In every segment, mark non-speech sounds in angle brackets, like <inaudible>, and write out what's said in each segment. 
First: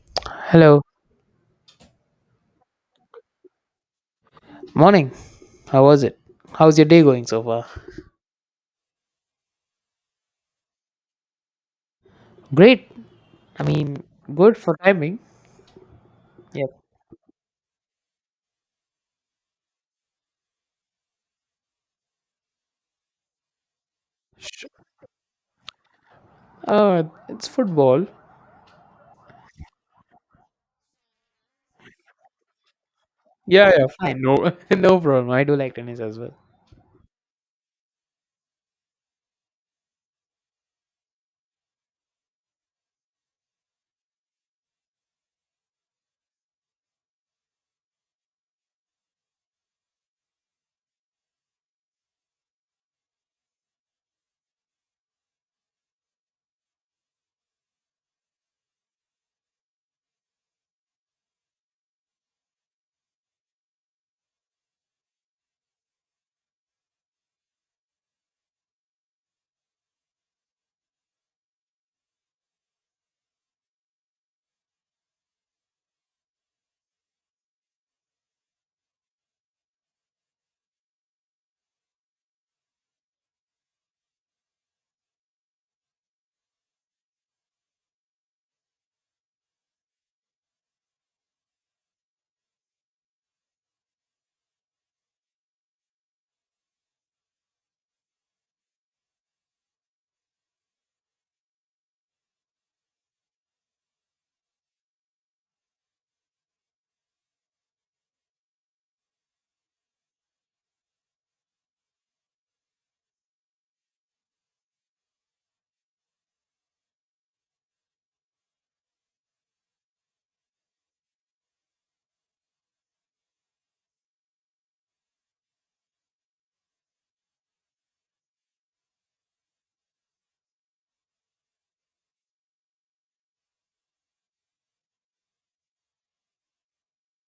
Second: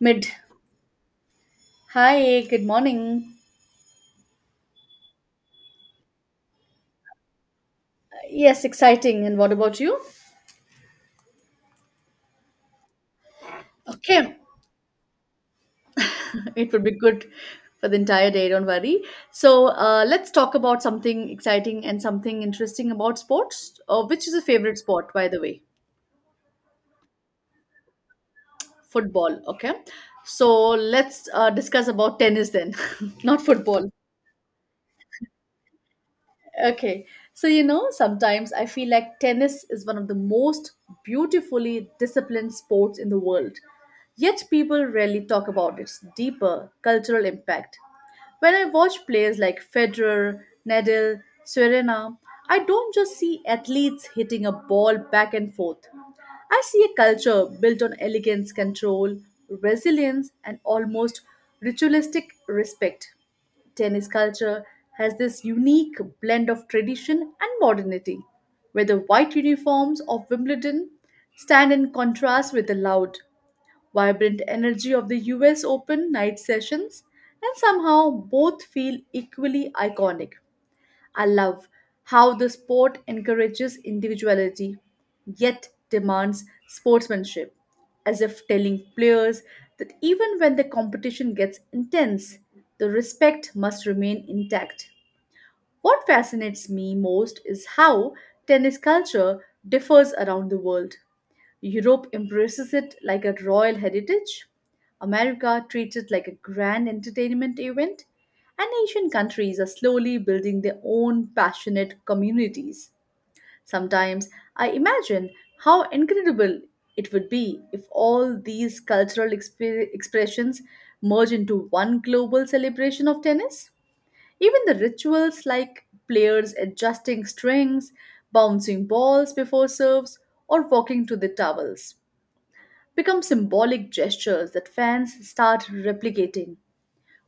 Mid. Hello, Hi, good morning. morning. How was it? How's your day going so far? Yes, exciting. And what about you? Great. I mean, Okay. good for timing. <laughs> It Yep. would be good for the entire day, don't worry. So, let's talk about something exciting and something interesting about sports. Which is a favorite sport, by the way? Uh, it's football. Football. Okay. So, let's discuss about tennis then, <laughs> not Yeah, yeah, football. fine. No, <laughs> no problem. I do like tennis as well. Okay. So, you know, sometimes I feel like tennis is one of the most beautifully disciplined sports in the world. Yet people rarely talk about its deeper cultural impact. When I watch players like Federer, Nadal, Serena, I don't just see athletes hitting a ball back and forth. I see a culture built on elegance, control, resilience, and almost ritualistic respect. Tennis culture has this unique blend of tradition and modernity, where the white uniforms of Wimbledon stand in contrast with the loud, vibrant energy of the US Open night sessions, and somehow both feel equally iconic. I love how the sport encourages individuality yet demands sportsmanship, as if telling players that even when the competition gets intense, the respect must remain intact. What fascinates me most is how tennis culture differs around the world. Europe embraces it like a royal heritage, America treats it like a grand entertainment event, and Asian countries are slowly building their own passionate communities. Sometimes I imagine how incredible it would be if all these cultural expressions merge into one global celebration of tennis. Even the rituals like players adjusting strings, bouncing balls before serves, or walking to the towels become symbolic gestures that fans start replicating.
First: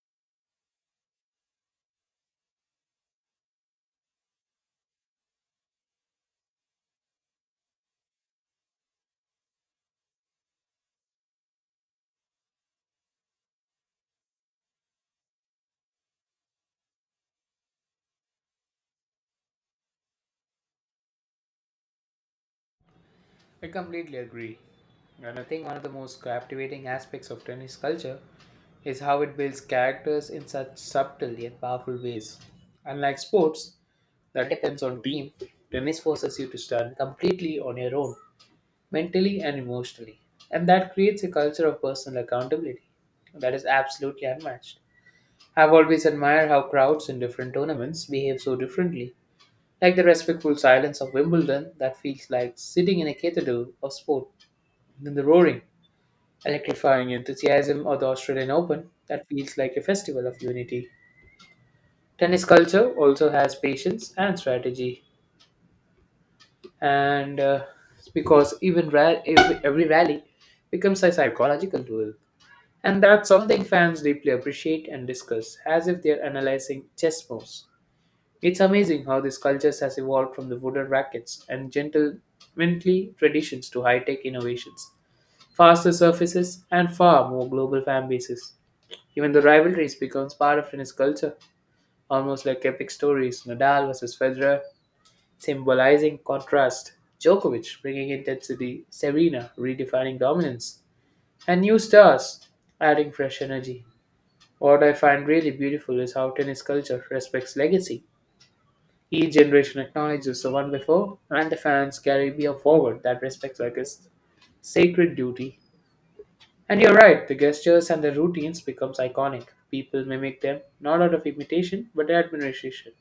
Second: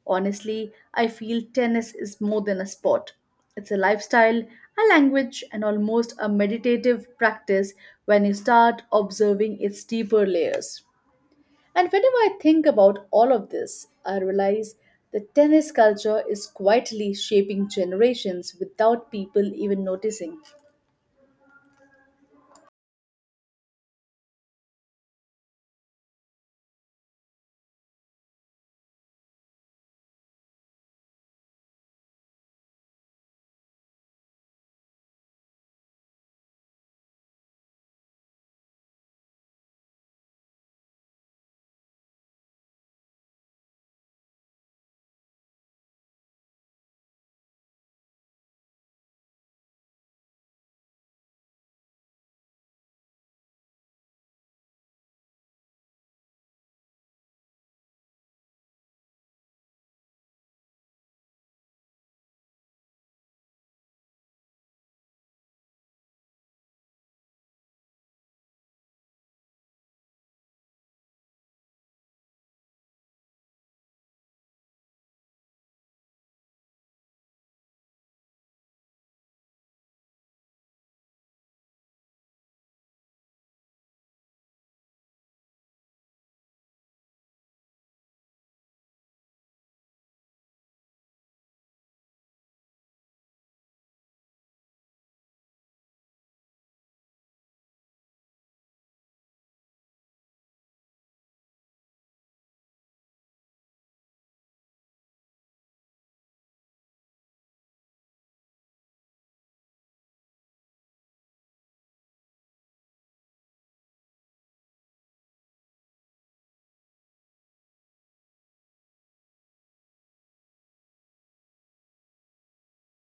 Honestly, I feel tennis is more than a sport. It's a lifestyle, a language, and almost a meditative practice when you start observing its deeper layers. And whenever I think about all of this, I realize that tennis culture is quietly shaping generations without people even noticing. I completely agree. And I think one of the most captivating aspects of tennis culture is how it builds characters in such subtle yet powerful ways. Unlike sports that depends on team, tennis forces you to stand completely on your own mentally and emotionally. And that creates a culture of personal accountability that is absolutely unmatched. I've always admired how crowds in different tournaments behave so differently, like the respectful silence of Wimbledon that feels like sitting in a cathedral of sport, then the roaring, electrifying enthusiasm of the Australian Open that feels like a festival of unity. Tennis culture also has patience and strategy, and because every rally becomes a psychological duel. And that's something fans deeply appreciate and discuss, as if they're analyzing chess moves. It's amazing how this culture has evolved from the wooden rackets and gentlemanly traditions to high tech innovations, faster surfaces, and far more global fan bases. Even the rivalries becomes part of tennis culture, almost like epic stories Nadal versus Federer, symbolizing contrast, Djokovic bringing intensity, Serena redefining dominance, and new stars adding fresh energy. What I find really beautiful is how tennis culture respects legacy. Each generation acknowledges the one before, and the fans carry a forward that respects like sacred duty. And you're right, the gestures and the routines becomes iconic. People mimic them, not out of imitation, but admiration.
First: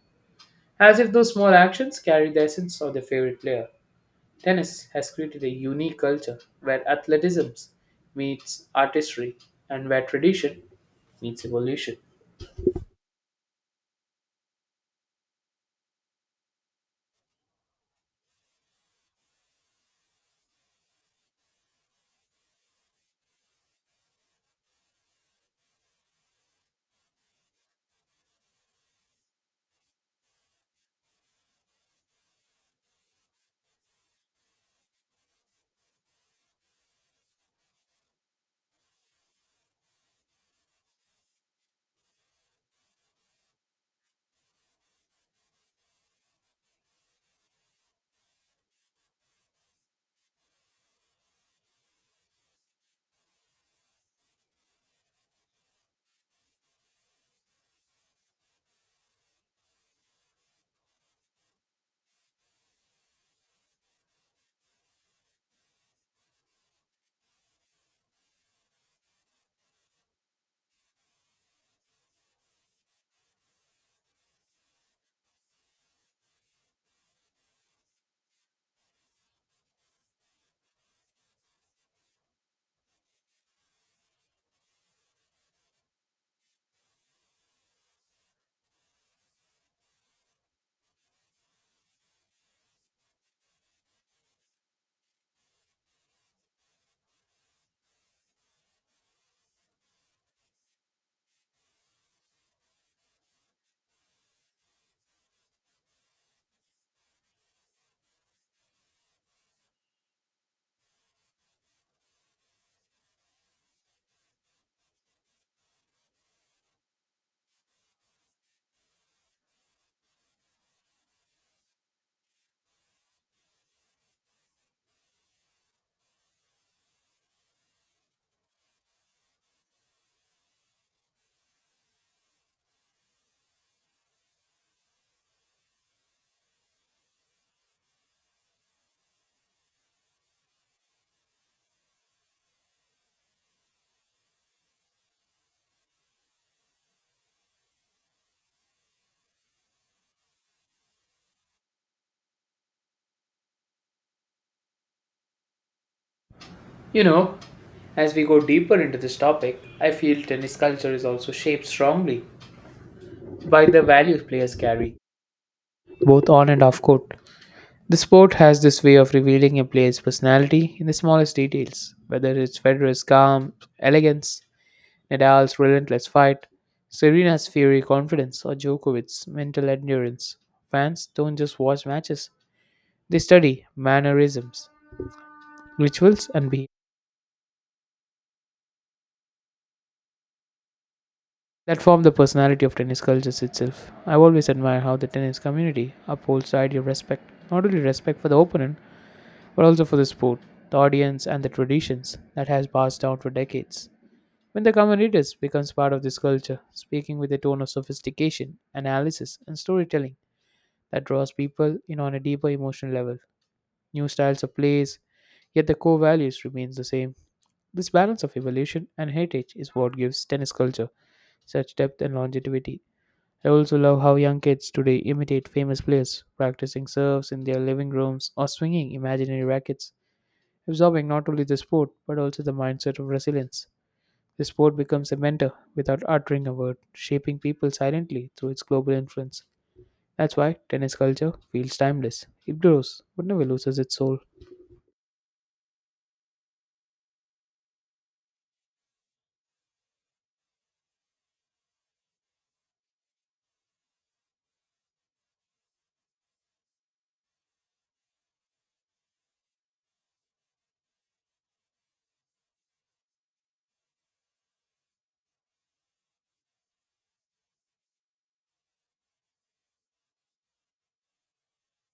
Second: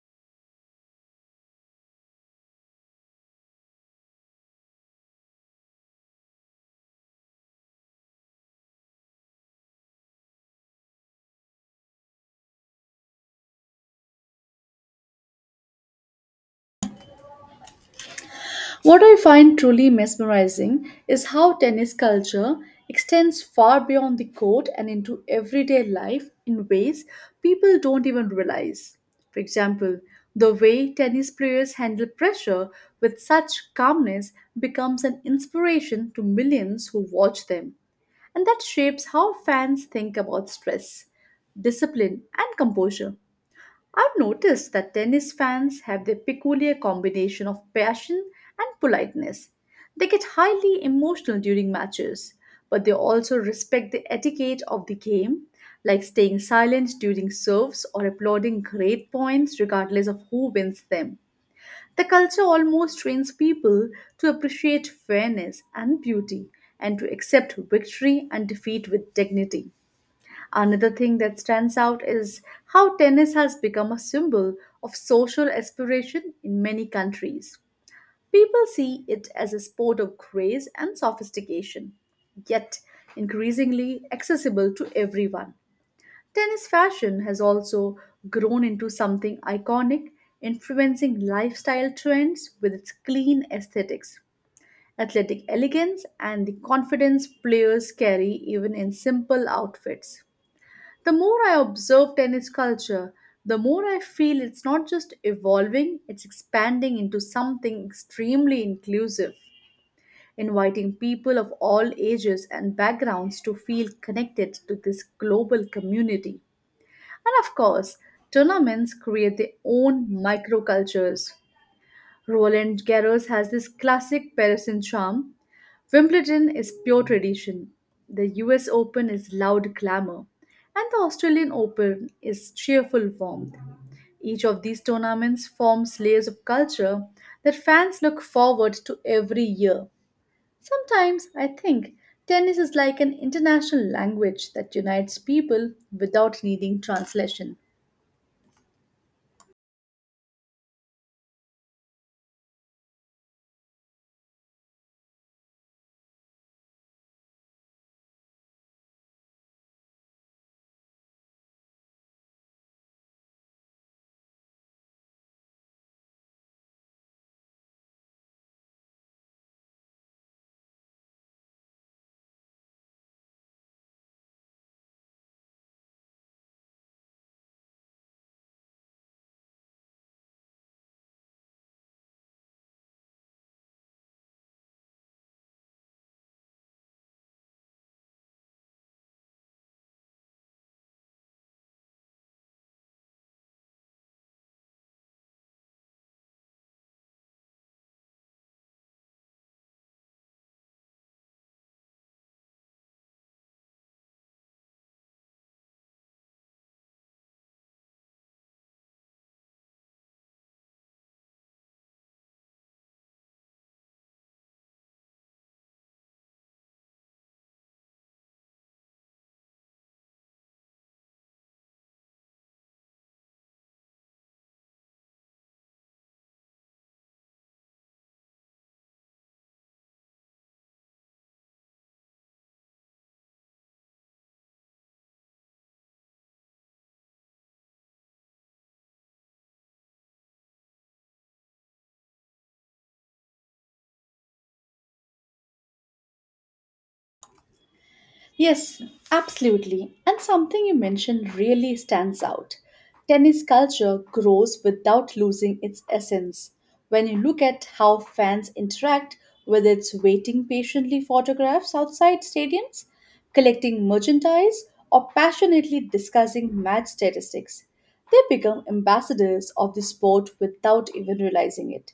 As if those small actions carry the essence of their favorite player. Tennis has created a unique culture where athleticism meets artistry and where tradition meets evolution. What I find truly mesmerizing is how tennis culture extends far beyond the court and into everyday life in ways people don't even realize. For example, the way tennis players handle pressure with such calmness becomes an inspiration to millions who watch them, and that shapes how fans think about stress, discipline, and composure. I've noticed that tennis fans have their peculiar combination of passion and politeness. They get highly emotional during matches, but they also respect the etiquette of the game, like staying silent during serves or applauding great points regardless of who wins them. The culture almost trains people to appreciate fairness and beauty and to accept victory and defeat with dignity. Another thing that stands out is how tennis has become a symbol of social aspiration in many countries. People see it as a sport of grace and sophistication, yet increasingly accessible to everyone. Tennis fashion has also grown into something iconic, influencing lifestyle trends with its clean aesthetics, athletic elegance, and the confidence players carry even in simple outfits. The more I observe tennis culture, the more I feel it's not just evolving, it's expanding into something extremely inclusive, inviting people of all ages and backgrounds to feel connected to this global community. And of course, tournaments create their own microcultures. Roland Garros has this classic Parisian charm. Wimbledon is pure tradition. The US Open is loud glamour. And the Australian Open is cheerful warmth. Each of these tournaments forms layers of culture that fans look forward to every year. Sometimes I think tennis is like an international language that unites people without needing translation. You know, as we go deeper into this topic, I feel tennis culture is also shaped strongly by the values players carry, both on and off court. The sport has this way of revealing a player's personality in the smallest details, whether it's Federer's calm elegance, Nadal's relentless fight, Serena's fiery confidence, or Djokovic's mental endurance. Fans don't just watch matches, they study mannerisms, rituals, and behavior that form the personality of tennis culture itself. I've always admired how the tennis community upholds the idea of respect, not only respect for the opponent, but also for the sport, the audience, and the traditions that has passed down for decades. When the common readers becomes part of this culture, speaking with a tone of sophistication, analysis, and storytelling that draws people in on a deeper emotional level, new styles of plays, yet the core values remains the same. This balance of evolution and heritage is what gives tennis culture such depth and longevity. I also love how young kids today imitate famous players, practicing serves in their living rooms or swinging imaginary rackets, absorbing not only the sport but also the mindset of resilience. The sport becomes a mentor without uttering a word, shaping people silently through its global influence. That's why tennis culture feels timeless. It grows, but never loses its soul. Yes, absolutely. And something you mentioned really stands out. Tennis culture grows without losing its essence. When you look at how fans interact, whether it's waiting patiently photographs outside stadiums, collecting merchandise, or passionately discussing match statistics, they become ambassadors of the sport without even realizing it.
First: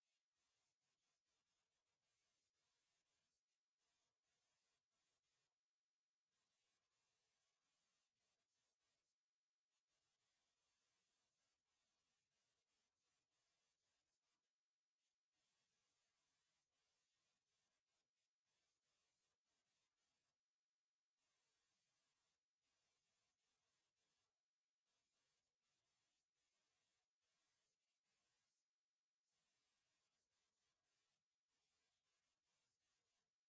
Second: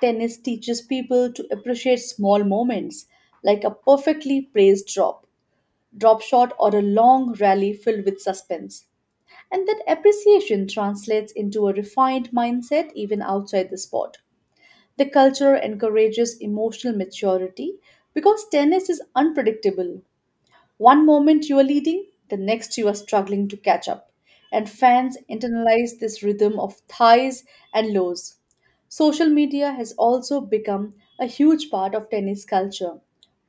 Tennis teaches people to appreciate small moments, like a perfectly praised drop drop shot, or a long rally filled with suspense. And that appreciation translates into a refined mindset even outside the sport. The culture encourages emotional maturity because tennis is unpredictable, one moment you are leading, the next you are struggling to catch up. And fans internalize this rhythm of highs and lows. Social media has also become a huge part of tennis culture,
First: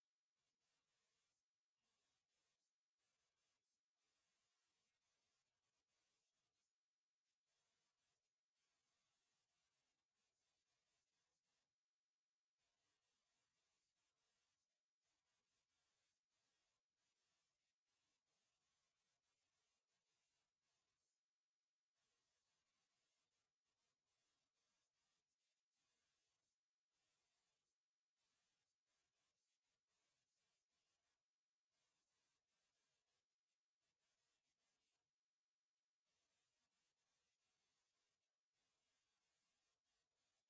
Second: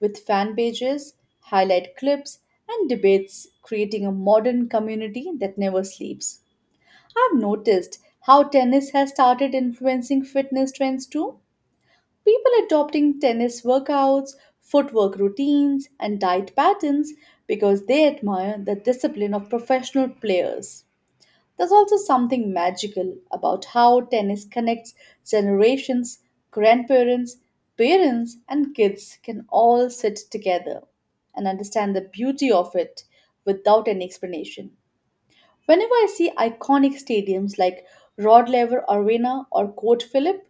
with fan pages, highlight clips, and debates creating a modern community that never sleeps. I've noticed how tennis has started influencing fitness trends too People adopting tennis workouts, footwork routines, and diet patterns because they admire the discipline of professional players. There's also something magical about how tennis connects generations, grandparents, parents, and kids can all sit together and understand the beauty of it without any explanation. Whenever I see iconic stadiums like Rod Laver Arena or Court Phillip,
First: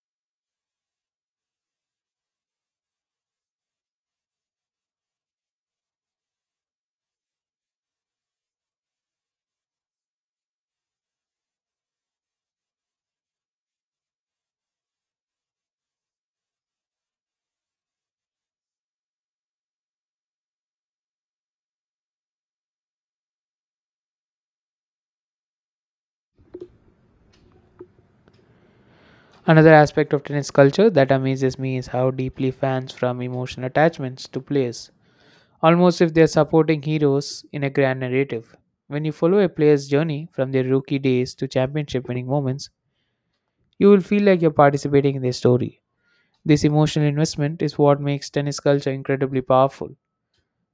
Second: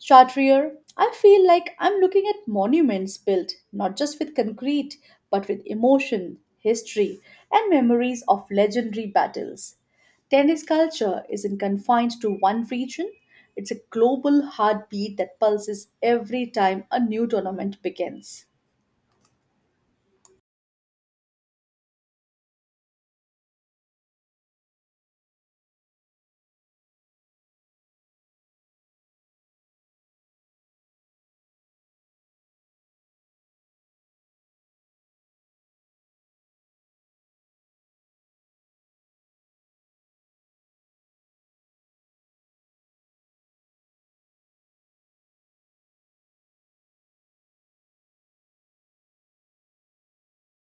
Chartrier, I feel like I'm looking at monuments built not just with concrete but with emotion, history, and memories of legendary battles. Tennis culture isn't confined to one region, it's a global heartbeat that pulses every time a new tournament begins. Another aspect of tennis culture that amazes me is how deeply fans from emotional attachments to players, almost if they're supporting heroes in a grand narrative. When you follow a player's journey from their rookie days to championship winning moments, you will feel like you're participating in their story. This emotional investment is what makes tennis culture incredibly powerful.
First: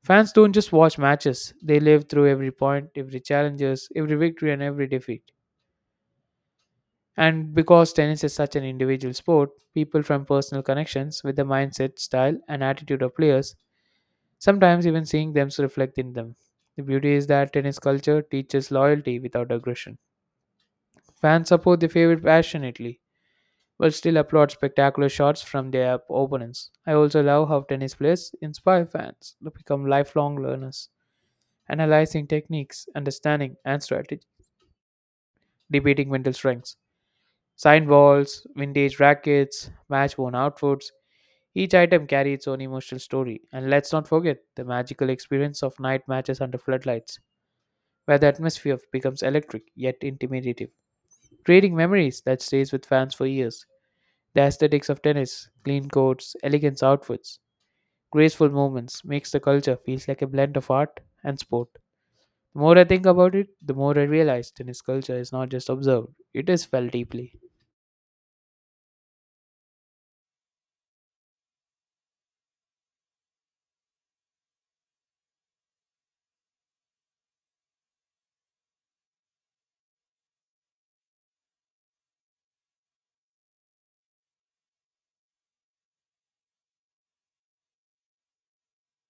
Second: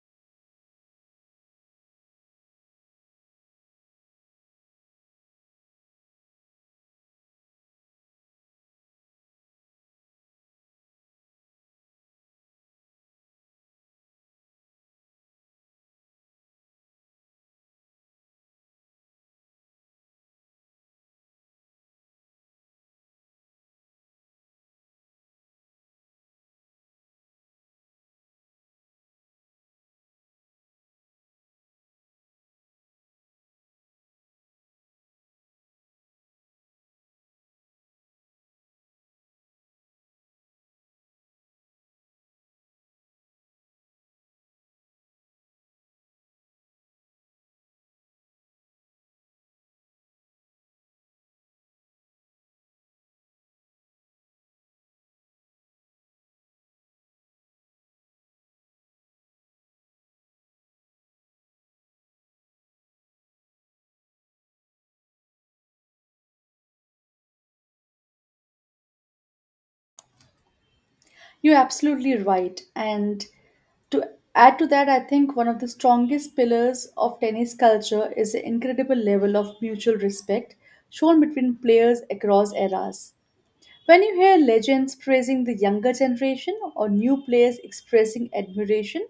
Fans don't just watch matches, they live through every point, every challenges, every victory and every defeat. And because tennis is such an individual sport, people from personal connections with the mindset, style and attitude of players, sometimes even seeing them reflect in them. The beauty is that tennis culture teaches loyalty without aggression. Fans support their favorite passionately, but still applaud spectacular shots from their opponents. I also love how tennis players inspire fans to become lifelong learners, analyzing techniques, understanding, and strategy, debating mental strengths. Signed balls, vintage rackets, match worn outfits, each item carries its own emotional story, and let's not forget the magical experience of night matches under floodlights, where the atmosphere becomes electric yet intimidative, creating memories that stays with fans for years. The aesthetics of tennis, clean courts, elegant outfits, graceful movements makes the culture feels like a blend of art and sport. The more I think about it, the more I realize tennis culture is not just observed, it is felt deeply. You're absolutely right. And to add to that, I think one of the strongest pillars of tennis culture is the incredible level of mutual respect shown between players across eras. When you hear legends praising the younger generation or new players expressing admiration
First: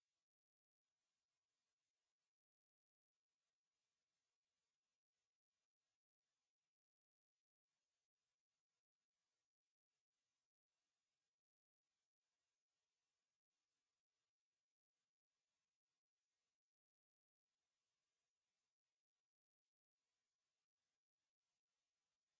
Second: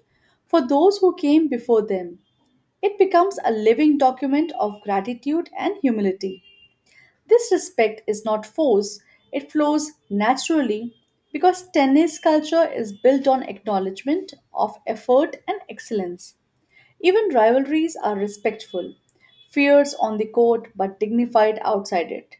for those who came before them, it becomes a living document of gratitude and humility. This respect is not forced, it flows naturally because tennis culture is built on acknowledgement of effort and excellence. Even rivalries are respectful, fierce on the court but dignified outside it.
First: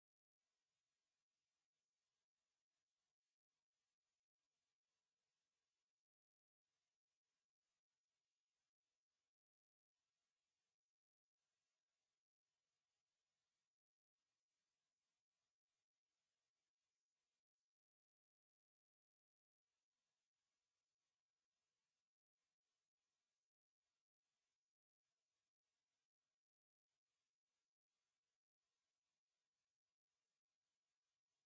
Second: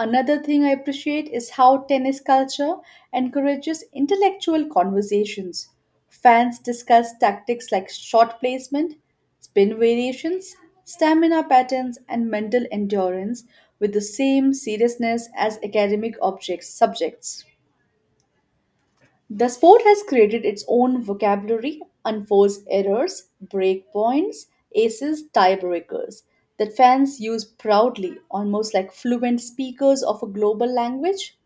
Another thing I appreciate is how tennis culture encourages intellectual conversations. Fans discuss tactics like shot placement, spin variations, stamina patterns, and mental endurance with the same seriousness as academic objects subjects. The sport has created its own vocabulary, unforced errors, break points, aces, tiebreakers that fans use proudly, almost like fluent speakers of a global language.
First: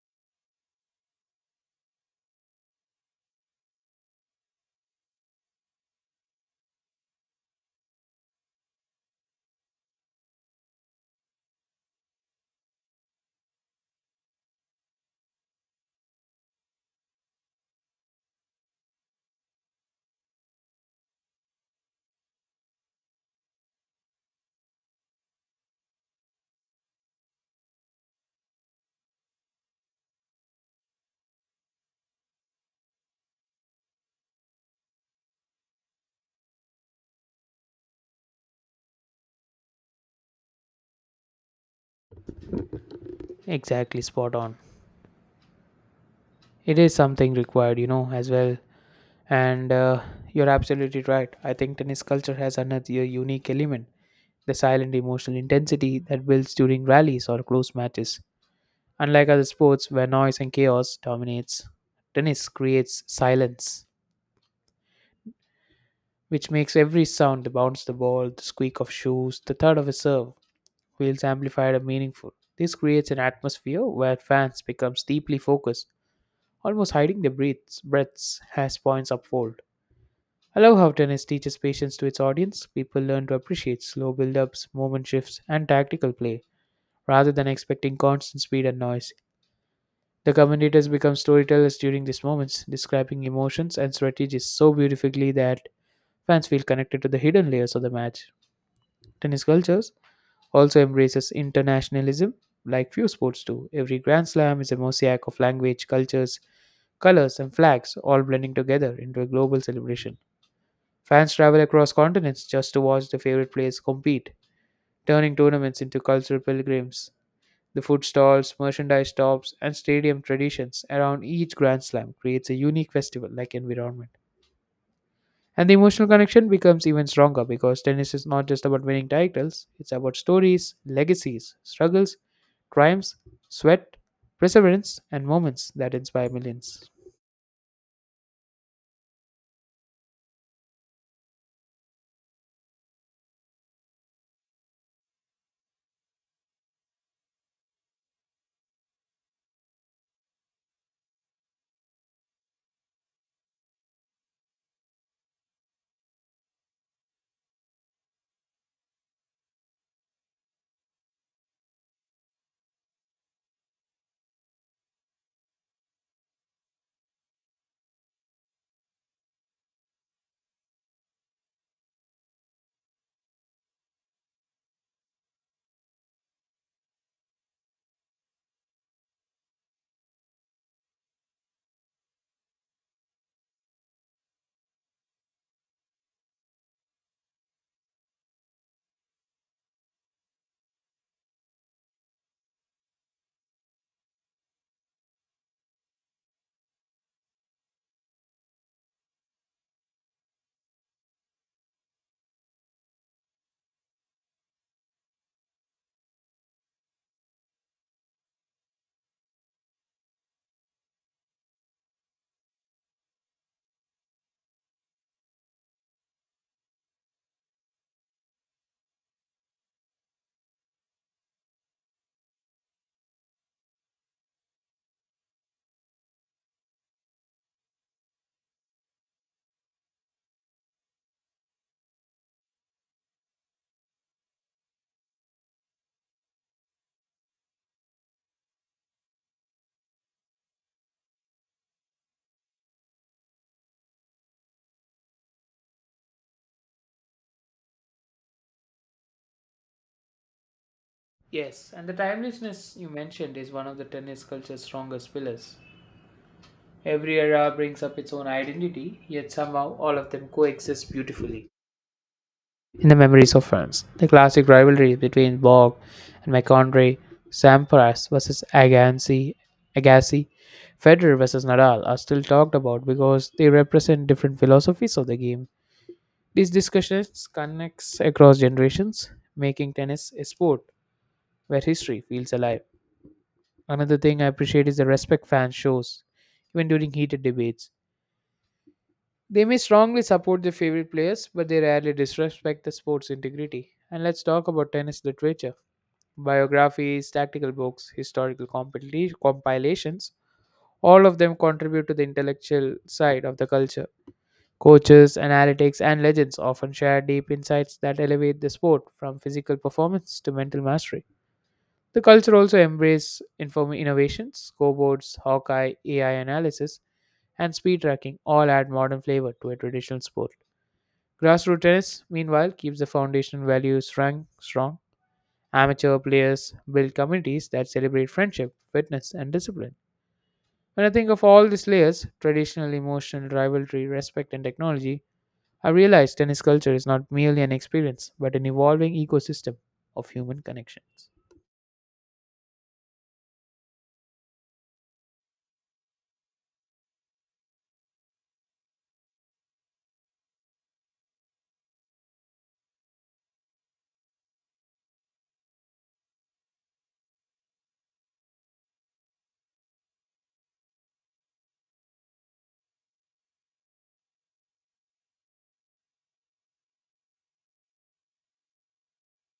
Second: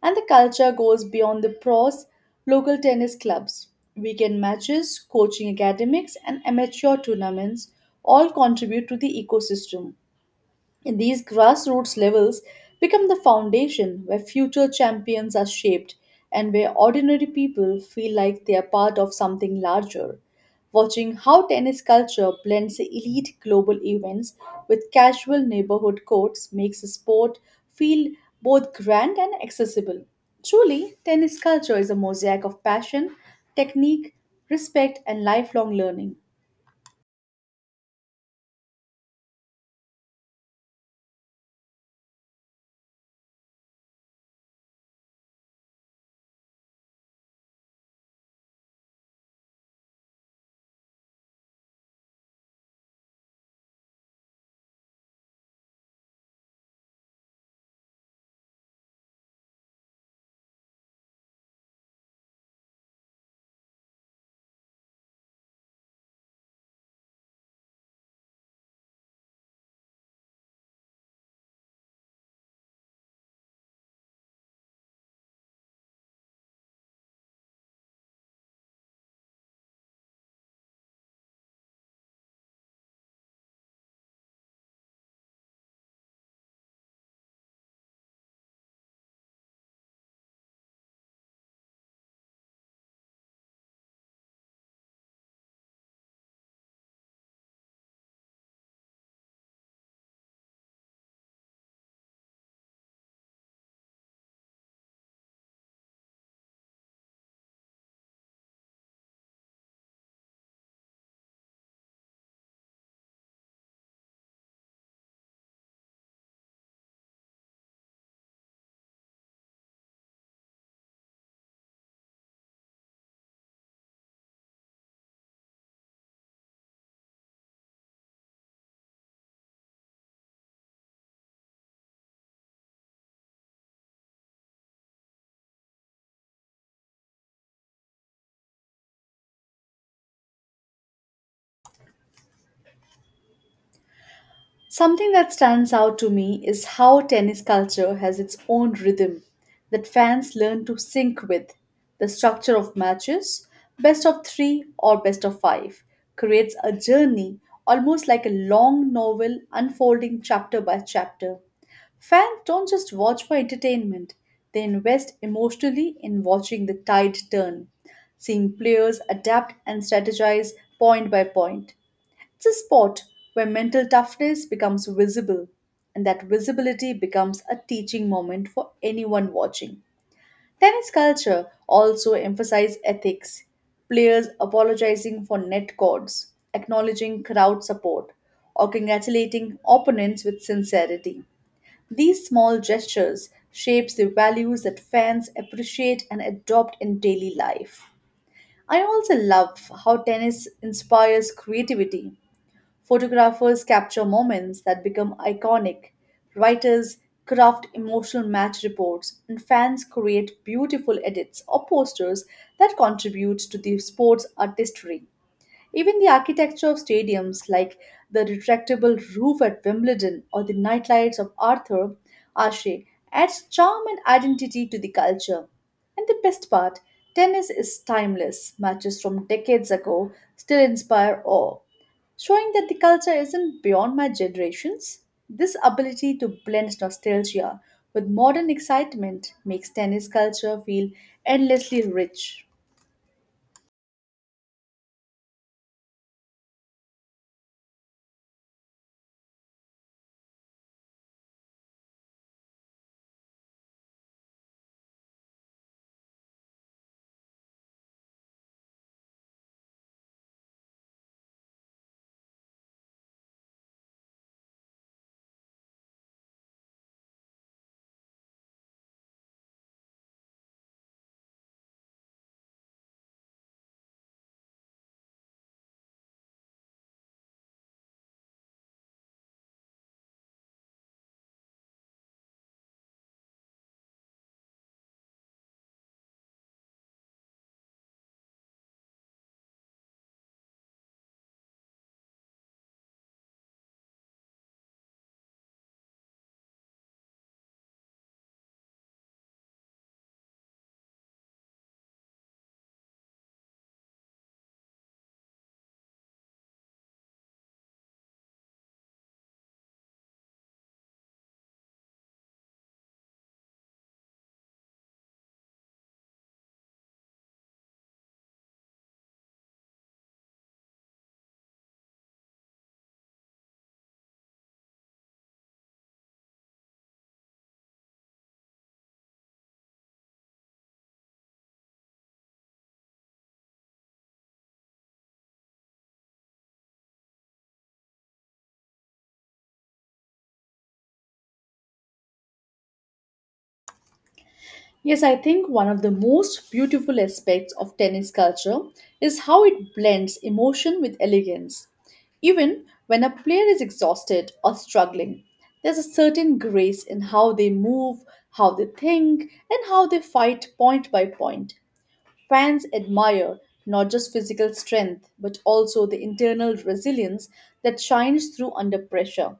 And the culture goes beyond the pros, local tennis clubs, weekend matches, coaching academics, and amateur tournaments all contribute to the ecosystem. And these grassroots levels become the foundation where future champions are shaped and where ordinary people feel like they are part of something larger. Watching how tennis culture blends elite global events with casual neighborhood courts makes the sport feel both grand and accessible. Truly, tennis culture is a mosaic of passion, technique, respect, and lifelong learning. Exactly, spot on. It is something required, you know, as well. And you're absolutely right. I think tennis culture has another unique element, the silent emotional intensity that builds during rallies or close matches. Unlike other sports where noise and chaos dominates, tennis creates silence, which makes every sound, the bounce of the ball, the squeak of shoes, the thud of a serve, feels amplified and meaningful. This creates an atmosphere where fans becomes deeply focused, almost hiding their breaths as points unfold. I love how tennis teaches patience to its audience. People learn to appreciate slow build-ups, moment shifts, and tactical play rather than expecting constant speed and noise. The commentators become storytellers during these moments, describing emotions and strategies so beautifully that fans feel connected to the hidden layers of the match. Tennis cultures also embraces internationalism like few sports do. Every Grand Slam is a mosaic of language, cultures, colors, and flags all blending together into a global celebration. Fans travel across continents just to watch their favorite players compete, turning tournaments into cultural pilgrims. The food stalls, merchandise shops, and stadium traditions around each Grand Slam creates a unique festival-like environment. And the emotional connection becomes even stronger because tennis is not just about winning titles, it's about stories, legacies, struggles, triumphs, sweat, perseverance, and moments that inspire millions. Something that stands out to me is how tennis culture has its own rhythm that fans learn to sync with. The structure of matches, best of three or best of five, creates a journey almost like a long novel unfolding chapter by chapter. Fans don't just watch for entertainment, they invest emotionally in watching the tide turn, seeing players adapt and strategize point by point. It's a sport where mental toughness becomes visible, and that visibility becomes a teaching moment for anyone watching. Tennis culture also emphasizes ethics, players apologizing for net cords, acknowledging crowd support, or congratulating opponents with sincerity. These small gestures shapes the values that fans appreciate and adopt in daily life. I also love how tennis inspires creativity. Photographers capture moments that become iconic, writers craft emotional match reports, and fans create beautiful edits or posters that contribute to the sport's artistry. Even the architecture of stadiums, like the retractable roof at Wimbledon or the nightlights of Arthur Ashe, adds charm and identity to the culture. And the best part, tennis is timeless. Matches from decades ago still inspire awe, showing that the culture isn't beyond my generations. This ability to blend nostalgia with modern excitement makes tennis culture feel endlessly rich. Yes, and the timelessness you mentioned is one of the tennis culture's strongest pillars. Every era brings up its own identity, yet somehow all of them coexist beautifully in the memories of France. The classic rivalry between Borg and McAndre, Sampras versus Agassi, Federer versus Nadal are still talked about because they represent different philosophies of the game. These discussions connects across generations, making tennis a sport where history feels alive. Another thing I appreciate is the respect fans shows, even during heated debates. They may strongly support their favorite players, but they rarely disrespect the sport's integrity. And let's talk about tennis literature. Biographies, tactical books, historical compilations, all of them contribute to the intellectual side of the culture. Coaches, analytics, and legends often share deep insights that elevate the sport from physical performance to mental mastery. The culture also embraces innovations, scoreboards, Hawkeye, AI analysis, and speed tracking all add modern flavor to a traditional sport. Grassroots tennis, meanwhile, keeps the foundation values strong. Amateur players build communities that celebrate friendship, fitness, and discipline. When I think of all these layers, traditional, emotional, rivalry, respect, and technology, I realize tennis culture is not merely an experience, but an evolving ecosystem of human connections. Yes, I think one of the most beautiful aspects of tennis culture is how it blends emotion with elegance. Even when a player is exhausted or struggling, there's a certain grace in how they move, how they think, and how they fight point by point. Fans admire not just physical strength, but also the internal resilience that shines through under pressure.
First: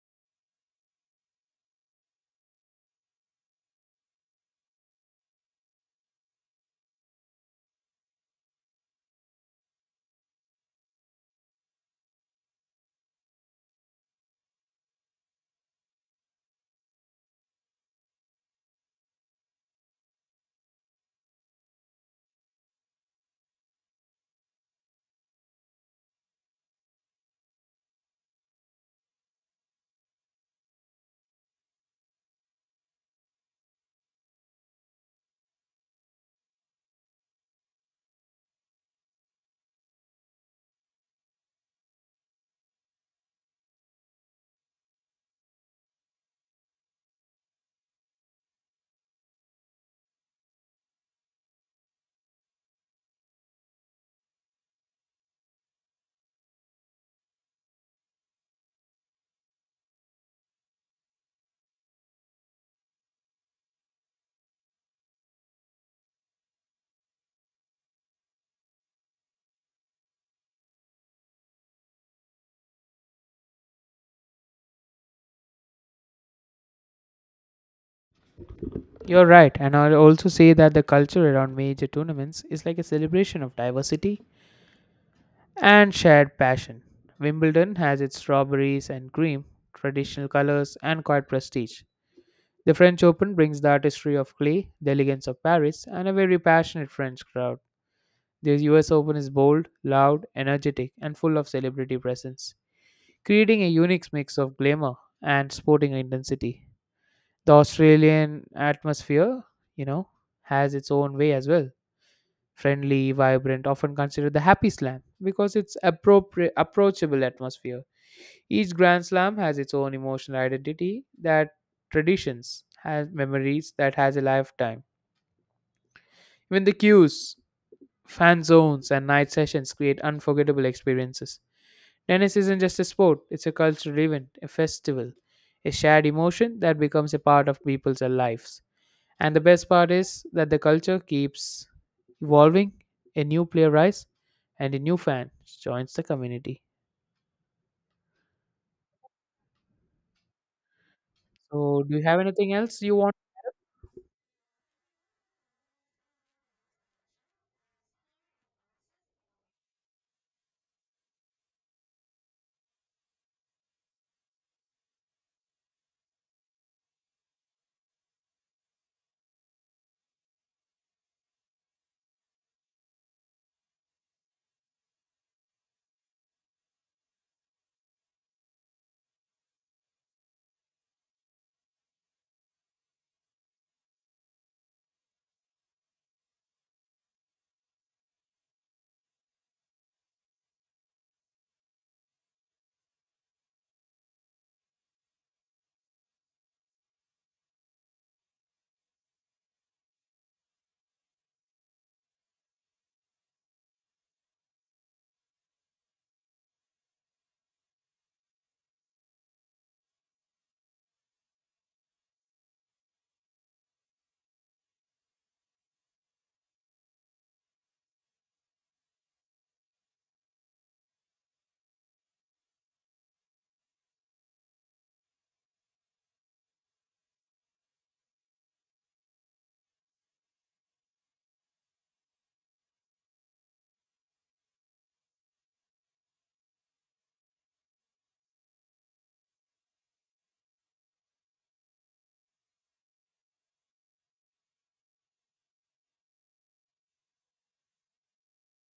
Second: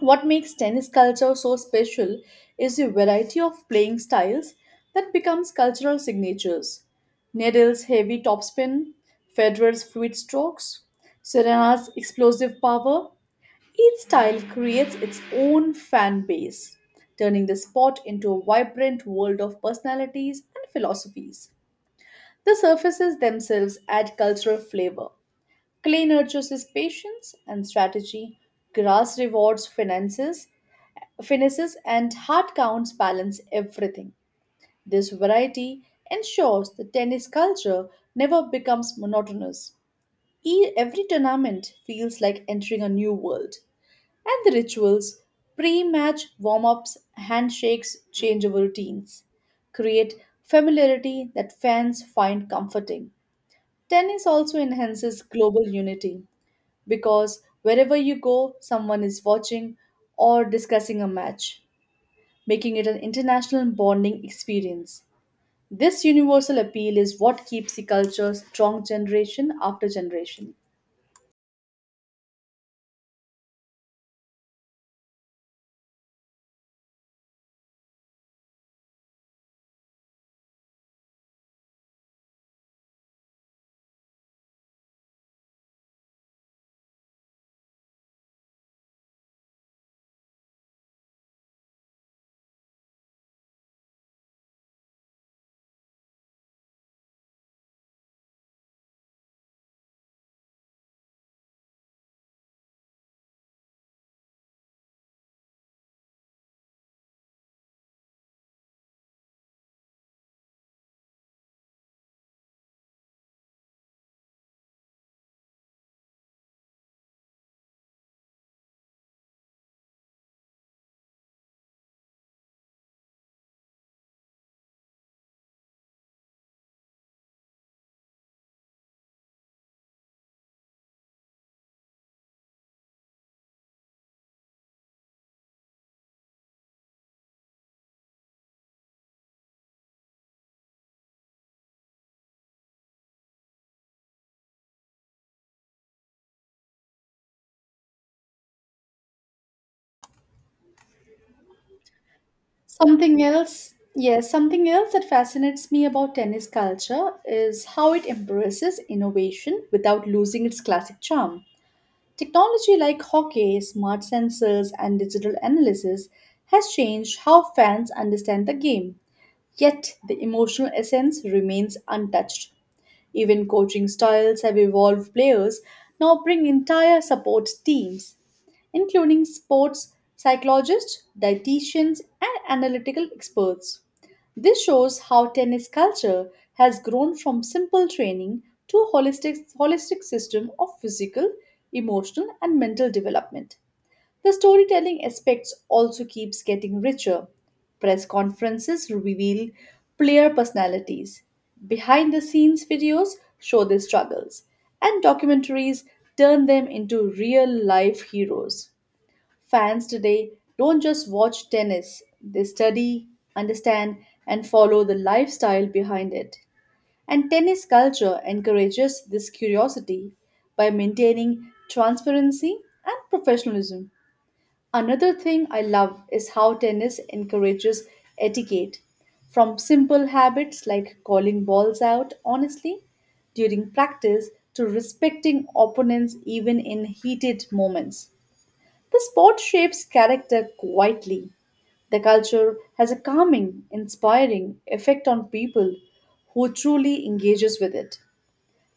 What makes tennis culture so special is the variety of playing styles that becomes cultural signatures. Nadal's heavy topspin, Federer's fluid strokes, Serena's explosive power, each style creates its own fan base, turning the sport into a vibrant world of personalities and philosophies. The surfaces themselves add cultural flavor. Clay nurtures his patience and strategy, grass rewards finishes and hard counts balance everything. This variety ensures the tennis culture never becomes monotonous. Every tournament feels like entering a new world. And the rituals, pre match warm ups, handshakes, changeover routines, create familiarity that fans find comforting. Tennis also enhances global unity because wherever you go, someone is watching or discussing a match, making it an international bonding experience. This universal appeal is what keeps the culture strong generation after generation. You're right, and I'll also say that the culture around major tournaments is like a celebration of diversity and shared passion. Wimbledon has its strawberries and cream, traditional colors, and quiet prestige. The French Open brings the artistry of clay, the elegance of Paris, and a very passionate French crowd. The US Open is bold, loud, energetic, and full of celebrity presence, creating a unique mix of glamour and sporting intensity. The Australian atmosphere, you know, has its own way as well, friendly, vibrant, often considered the happy slam because it's appropriate approachable atmosphere. Each grand slam has its own emotional identity, that traditions has memories that has a lifetime. Even the queues, fan zones and night sessions create unforgettable experiences. Tennis isn't just a sport, it's a cultural event, a festival, a shared emotion that becomes a part of people's lives. And the best part is that the culture keeps evolving. A new player rise and a new fan joins the community. So, do you have anything else you want? Something else, yes, something else that fascinates me about tennis culture is how it embraces innovation without losing its classic charm. Technology like hockey, smart sensors, and digital analysis has changed how fans understand the game, yet the emotional essence remains untouched. Even coaching styles have evolved. Players now bring entire support teams, including sports psychologists, dietitians, and analytical experts. This shows how tennis culture has grown from simple training to a holistic system of physical, emotional, and mental development. The storytelling aspects also keeps getting richer. Press conferences reveal player personalities. Behind the scenes videos show their struggles and documentaries turn them into real life heroes. Fans today don't just watch tennis, they study, understand and follow the lifestyle behind it. And tennis culture encourages this curiosity by maintaining transparency and professionalism. Another thing I love is how tennis encourages etiquette. From simple habits like calling balls out honestly during practice to respecting opponents even in heated moments. The sport shapes character quietly. The culture has a calming, inspiring effect on people who truly engages with it.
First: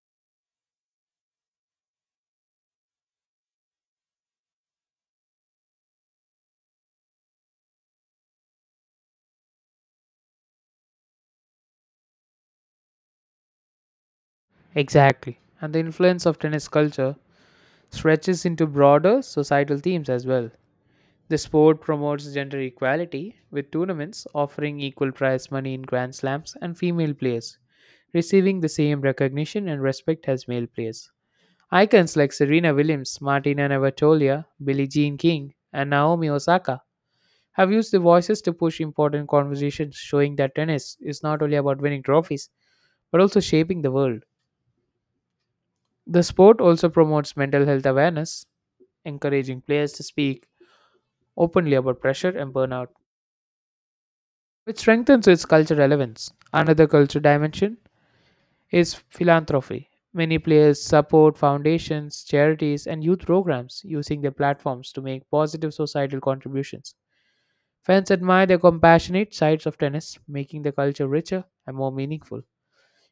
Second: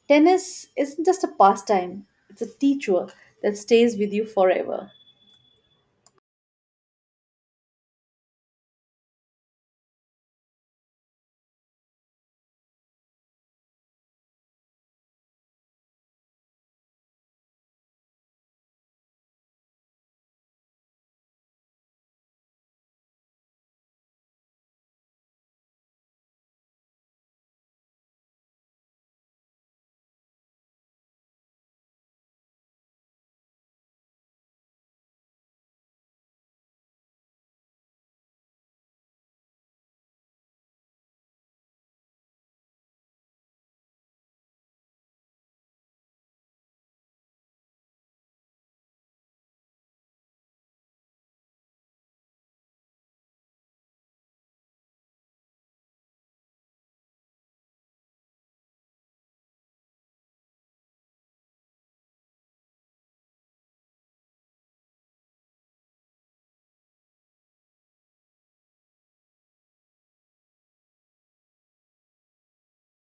Tennis isn't just a pastime, it's a teacher that stays with you forever. Exactly. And the influence of tennis culture stretches into broader societal themes as well. The sport promotes gender equality, with tournaments offering equal prize money in Grand Slams and female players receiving the same recognition and respect as male players. Icons like Serena Williams, Martina Navratilova, Billie Jean King, and Naomi Osaka have used their voices to push important conversations, showing that tennis is not only about winning trophies but also shaping the world. The sport also promotes mental health awareness, encouraging players to speak openly about pressure and burnout, which strengthens its cultural relevance. Another cultural dimension is philanthropy. Many players support foundations, charities, and youth programs using their platforms to make positive societal contributions. Fans admire the compassionate sides of tennis, making the culture richer and more meaningful.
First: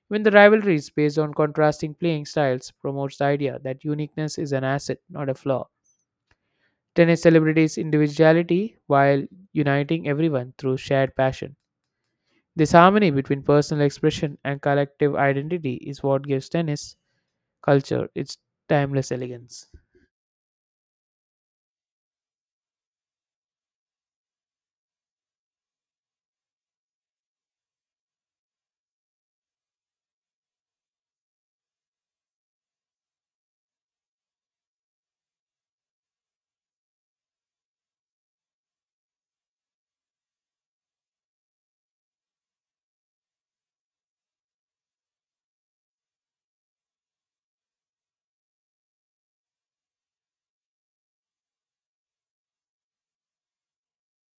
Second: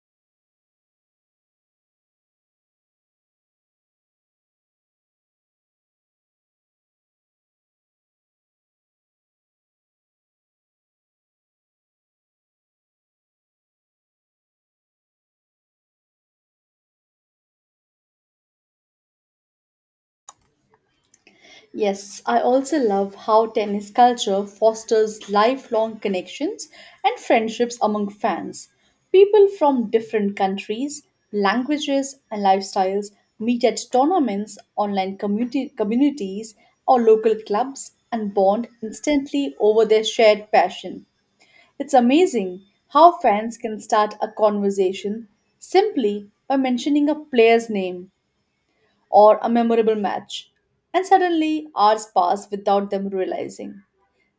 When the rivalries based on contrasting playing styles promotes the idea that uniqueness is an asset, not a flaw. Tennis celebrates individuality while uniting everyone through shared passion. This harmony between personal expression and collective identity is what gives tennis culture its timeless elegance. Yes, I also love how tennis culture fosters lifelong connections and friendships among fans. People from different countries, languages, and lifestyles meet at tournaments, communities, or local clubs and bond instantly over their shared passion. It's amazing how fans can start a conversation simply by mentioning a player's name or a memorable match, and suddenly hours pass without them realizing.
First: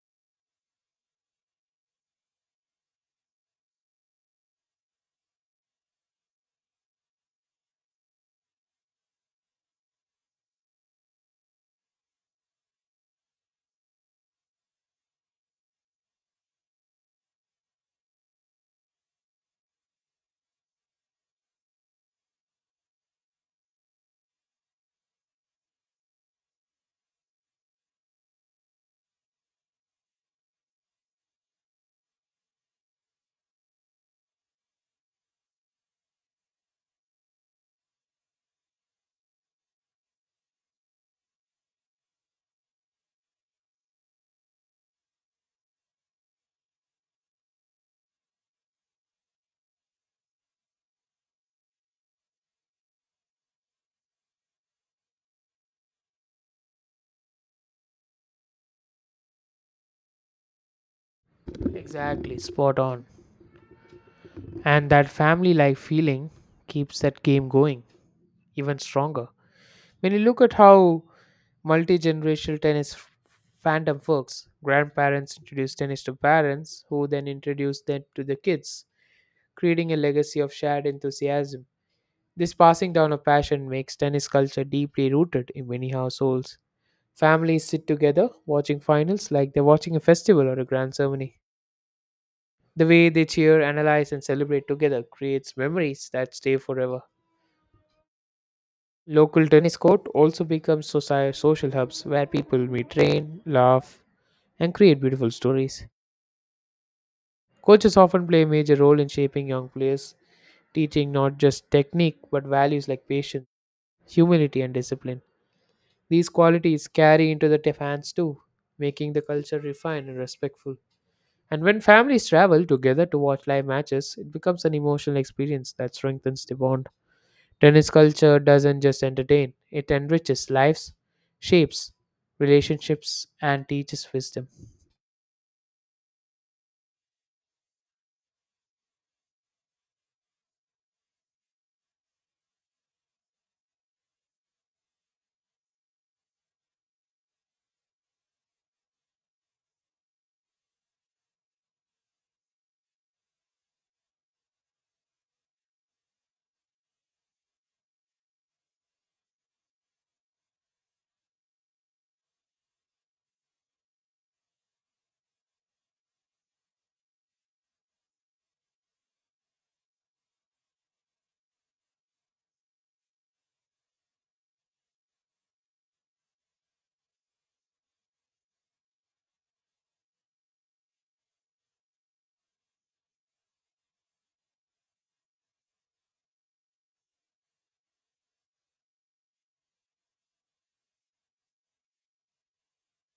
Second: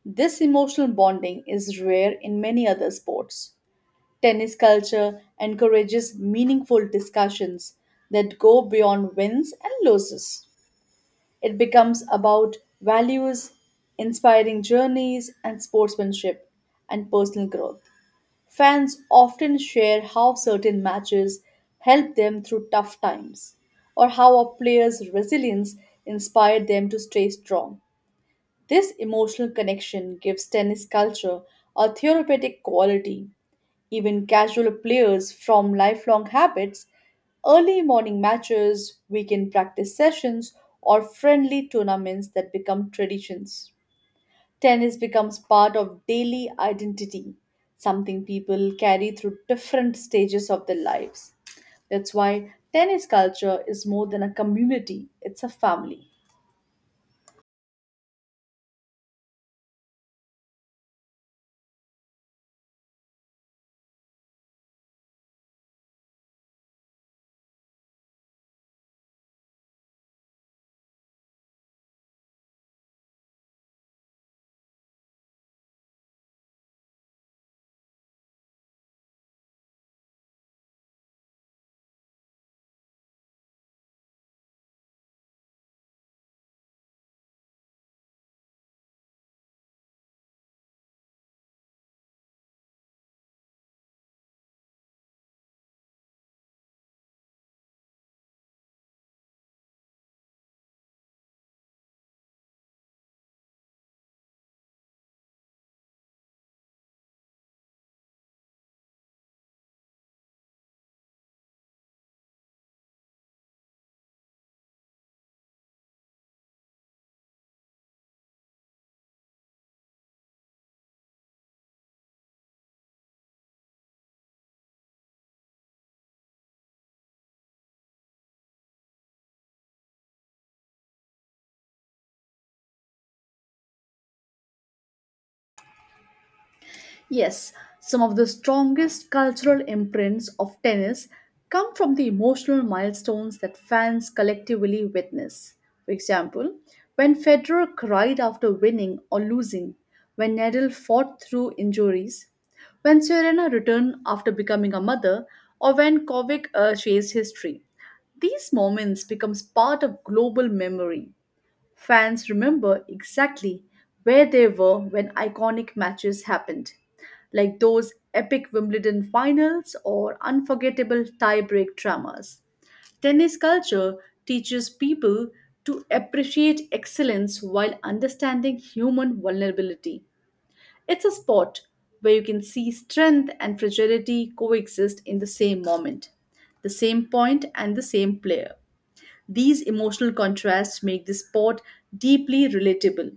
This emotional bonding is rare in many other sports. Tennis culture encourages meaningful discussions that go beyond wins and losses. It becomes about values, inspiring journeys, and sportsmanship and personal growth. Fans often share how certain matches helped them through tough times, or how a player's resilience inspired them to stay strong. This emotional connection gives tennis culture a therapeutic quality. Even casual players from lifelong habits, early morning matches, weekend practice sessions, or friendly tournaments that become traditions. Tennis becomes part of daily identity, something people carry through different stages of their lives. That's why tennis culture is more than a community, it's a family. Exactly, spot on. And that family like feeling keeps that game going even stronger. When you look at how multi generational tennis fandom works, grandparents introduce tennis to parents who then introduce them to the kids, creating a legacy of shared enthusiasm. This passing down of passion makes tennis culture deeply rooted in many households. Families sit together watching finals like they're watching a festival or a grand ceremony. The way they cheer, analyze, and celebrate together creates memories that stay forever. Local tennis court also becomes social hubs where people meet, train, laugh, and create beautiful stories. Coaches often play a major role in shaping young players, teaching not just technique but values like patience, humility, and discipline. These qualities carry into the fans too, making the culture refined and respectful. And when families travel together to watch live matches, it becomes an emotional experience that strengthens the bond. Tennis culture doesn't just entertain, it enriches lives, shapes relationships, and teaches wisdom. Yes, some of the strongest cultural imprints of tennis come from the emotional milestones that fans collectively witness. For example, when Federer cried after winning or losing, when Nadal fought through injuries, when Serena returned after becoming a mother, or when Kovic chased history. These moments becomes part of global memory. Fans remember exactly where they were when iconic matches happened, like those epic Wimbledon finals or unforgettable tie-break dramas. Tennis culture teaches people to appreciate excellence while understanding human vulnerability. It's a sport where you can see strength and fragility coexist in the same moment, the same point, and the same player. These emotional contrasts make the sport deeply relatable.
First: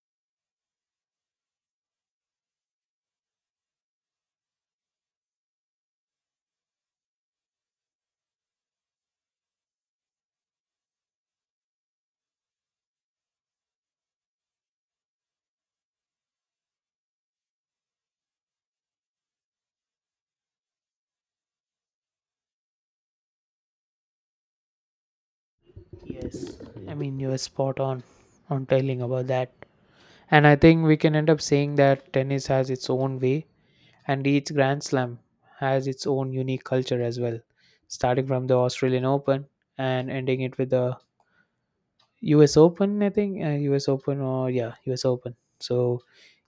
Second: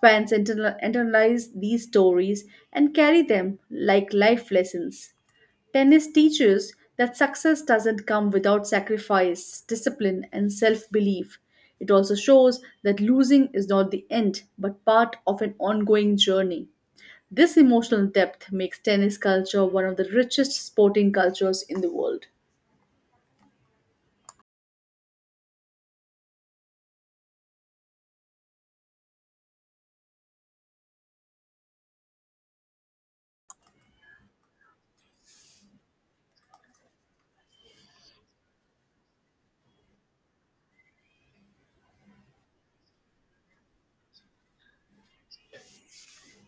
Fans internalize these stories and carry them like life lessons. Tennis teaches that success doesn't come without sacrifice, discipline, and self belief. It also shows that losing is not the end but part of an ongoing journey. This emotional depth makes tennis culture one of the richest sporting cultures in the world. Yes, you're spot on telling about that. And I think we can end up saying that tennis has its own way, and each Grand Slam has its own unique culture as well, starting from the Australian Open and ending it with the US Open, I think, US Open or yeah, US Open. So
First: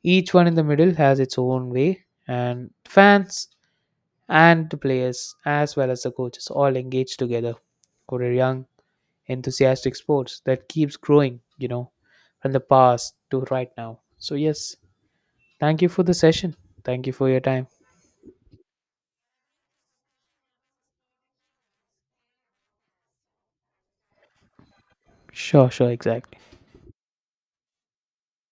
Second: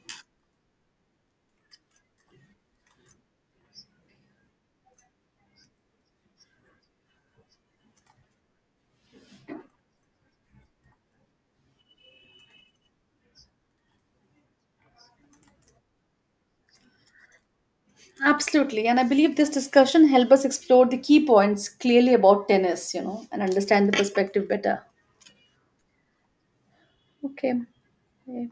each one in the middle has its own way, and fans and the players as well as the coaches all engage together for a young enthusiastic sports that keeps growing, you know, from the past to right now. So yes, thank you for the session, thank you for your time. Absolutely. And I believe this discussion helped us explore the key points clearly about tennis, you know, and understand the perspective better. Sure, sure, exactly. Okay. Yeah.